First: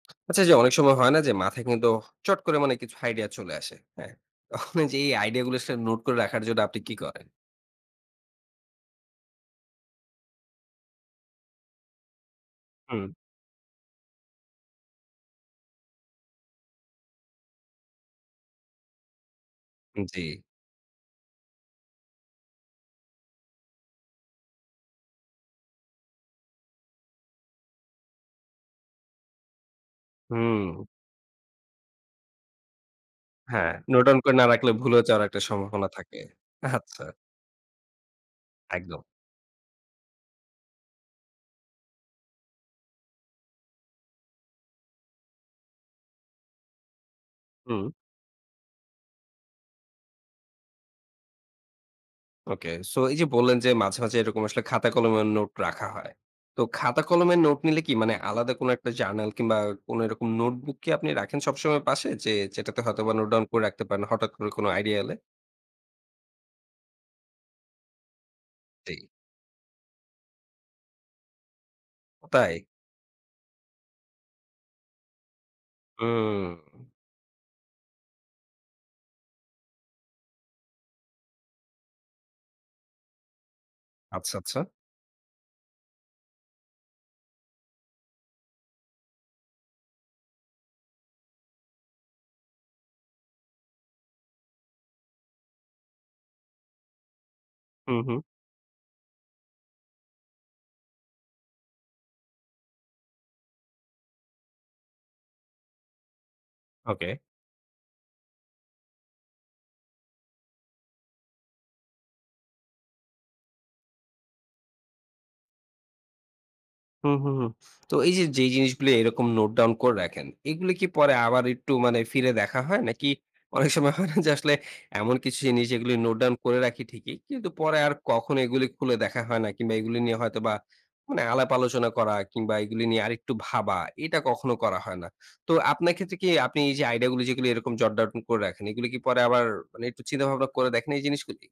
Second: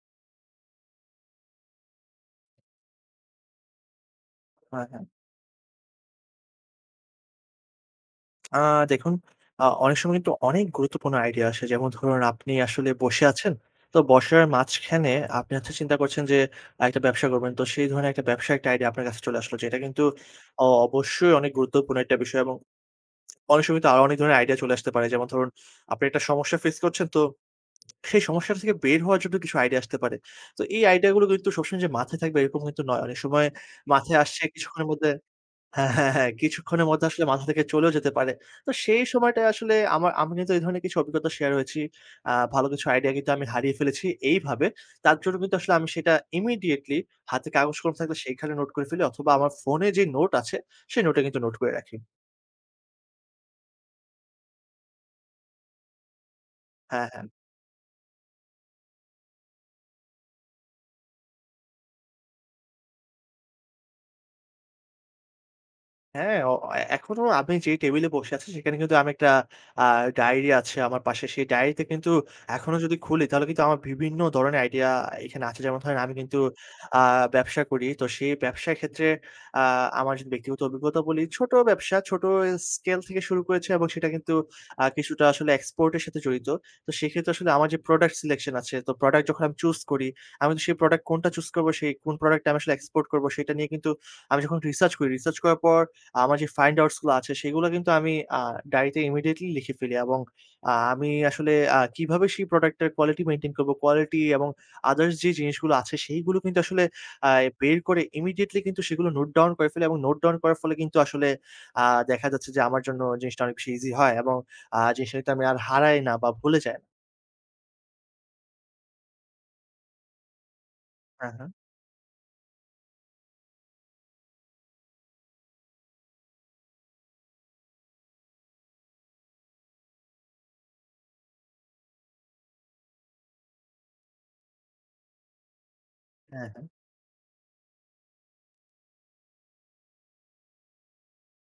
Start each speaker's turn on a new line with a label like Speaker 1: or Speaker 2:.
Speaker 1: আচ্ছা যে অনেক সময় হয় না যে মাথায় কিন্তু চট করে মানে কিছু আইডিয়া চলে আসে। হ্যাঁ? তখন
Speaker 2: হ্যাঁ,
Speaker 1: এই যে
Speaker 2: হ্যাঁ।
Speaker 1: এই আইডিয়াগুলো আসলে নোট করে রাখার জন্য আপনি কী করেন?
Speaker 2: আ দেখুন অ অনেক সময় কিন্তু অনেক গুরুত্বপূর্ণ আইডিয়া আসে। যেমন ধরুন আপনি আসলে
Speaker 1: হুম।
Speaker 2: বসে আছেন। তো বসার মাঝখানে আপনি হচ্ছে চিন্তা করছেন যে, একটা ব্যবসা করবেন তো সেই ধরনের একটা ব্যবসার একটা আইডিয়া আপনার কাছে চলে আসলো। যেটা
Speaker 1: উম
Speaker 2: কিন্তু
Speaker 1: জি।
Speaker 2: অ অবশ্যই অনেক গুরুত্বপূর্ণ একটা বিষয় এবং অনেক সময় তো আরো অনেক ধরনের আইডিয়া চলে আসতে পারে। যেমন ধরুন আপনি একটা সমস্যা ফেস করছেন তো সেই সমস্যাটা থেকে বের হওয়ার জন্য কিছু আইডিয়া আসতে পারে। তো এই
Speaker 1: হুম।
Speaker 2: আইডিয়াগুলো কিন্তু সবসময় যে মাথায় থাকবে এরকম কিন্তু নয়। অনেক সময়
Speaker 1: হ্যাঁ, নোট
Speaker 2: মাথায়
Speaker 1: ডাউন করে
Speaker 2: আসছে
Speaker 1: না রাখলে
Speaker 2: কিছুক্ষণের
Speaker 1: ভুলে
Speaker 2: মধ্যে
Speaker 1: যাওয়ার একটা সম্ভাবনা
Speaker 2: হ্যাঁ, হ্যাঁ,
Speaker 1: থাকে
Speaker 2: হ্যাঁ, কিছুক্ষণের
Speaker 1: আচ্ছা।
Speaker 2: মধ্যে আসলে মাথা থেকে চলেও যেতে পারে। তো
Speaker 1: একদম।
Speaker 2: সেই সময়টায় আসলে আমার আমি কিন্তু এই ধরনের কিছু অভিজ্ঞতা শেয়ার হয়েছি। আ ভালো কিছু আইডিয়া কিন্তু আমি হারিয়ে ফেলেছি এইভাবে। তার জন্য কিন্তু আসলে আমি সেটা ইমিডিয়েটলি হাতে কাগজ
Speaker 1: হুম।
Speaker 2: কলম থাকলে সেখানে নোট করে ফেলি। অথবা আমার ফোনে যে নোট আছে সেই নোটে কিন্তু নোট করে রাখি।
Speaker 1: ওকে, সো এই যে বললেন যে মাঝে, মাঝে, এরকম আসলে খাতা কলমের নোট রাখা হয়। তো খাতা
Speaker 2: হ্যাঁ, হ্যাঁ।
Speaker 1: কলমের নোট নিলে কি মানে আলাদা কোন একটা জার্নাল কিংবা কোন এরকম নোটবুক কি আপনি রাখেন সবসময় পাশে। যে যেটাতে হয়তোবা নোট ডাউন করে রাখতে পারেন হঠাৎ করে কোনো আইডিয়া এলে?
Speaker 2: হ্যাঁ অ এখনো আপনি যে টেবিলে বসে আছি, সেখানে কিন্তু
Speaker 1: জি
Speaker 2: আমি একটা আ ডায়েরি আছে আমার পাশে। সেই ডায়েরিতে কিন্তু
Speaker 1: ও তাই?
Speaker 2: এখনো যদি খুলি তাহলে কিন্তু আমার বিভিন্ন ধরনের আইডিয়া এখানে আছে। যেমন ধরেন আমি কিন্তু
Speaker 1: ওম।
Speaker 2: আ ব্যবসা করি। তো সেই ব্যবসার ক্ষেত্রে আ আমার যদি ব্যক্তিগত অভিজ্ঞতা বলি। ছোট ব্যবসা, ছোট এ স্কেল থেকে শুরু করেছি এবং সেটা কিন্তু
Speaker 1: আচ্ছা, আচ্ছা।
Speaker 2: আ কিছুটা আসলে এক্সপোর্টের সাথে জড়িত। তো সেক্ষেত্রে আসলে আমার যে প্রোডাক্ট সিলেকশন আছে। তো প্রোডাক্ট যখন আমি চুস করি, আমি কিন্তু সেই প্রোডাক্ট কোনটা চুস করবো সেই কোন প্রোডাক্ট টা আমি আসলে এক্সপোর্ট করব সেটা নিয়ে কিন্তু আমি যখন রিসার্চ করি। রিসার্চ করার পর আমার যে ফাইন্ড আউটসগুলো আছে সেগুলা কিন্তু
Speaker 1: হু,
Speaker 2: আমি
Speaker 1: হু।
Speaker 2: আ ডায়রিতে ইমিডিয়েটলি লিখে ফেলি। এবং আ আমি আসলে আ কিভাবে সেই প্রোডাক্টটার কোয়ালিটি মেইনটেইন করব, কোয়ালিটি এবং আদারস যে জিনিসগুলো আছে সেইগুলো কিন্তু আসলে
Speaker 1: ওকে।
Speaker 2: আ বের করে ইমিডিয়েটলি কিন্তু সেগুলো নোট ডাউন করে ফেলি এবং নোট ডাউন করার ফলে কিন্তু আসলে আ দেখা যাচ্ছে যে আমার জন্য জিনিসটা অনেক বেশি ইজি হয় এবং আ জিনিসটা কিন্তু আমি আর হারাই না বা ভুলে যাই
Speaker 1: হুম, হুম, হুম। তো এই যে যেই জিনিসগুলি এরকম নোট ডাউন করে রাখেন, এগুলো কি পরে
Speaker 2: হ্যাঁ,
Speaker 1: আবার
Speaker 2: হ্যাঁ।
Speaker 1: একটু মানে ফিরে দেখা হয় নাকি অনেক সময় হয় না যে আসলে এমন কিছু জিনিস যেগুলো নোট ডাউন করে রাখি ঠিকই। কিন্তু পরে আর কখনো এগুলো খুলে দেখা হয় না কিংবা এগুলো নিয়ে হয়তোবা মানে আলাপ আলোচনা করা কিংবা এগুলি নিয়ে আরেকটু ভাবা এটা কখনো করা হয় না। তো আপনার ক্ষেত্রে কি
Speaker 2: হ্যাঁ,
Speaker 1: আপনি
Speaker 2: হ্যাঁ।
Speaker 1: এই যে, আইডিয়াগুলি যেগুলি এরকম জট ডাউন করে রাখেন, এগুলো কি পরে আবার মানে একটু চিন্তাভাবনা করে দেখেন এই জিনিসগুলি?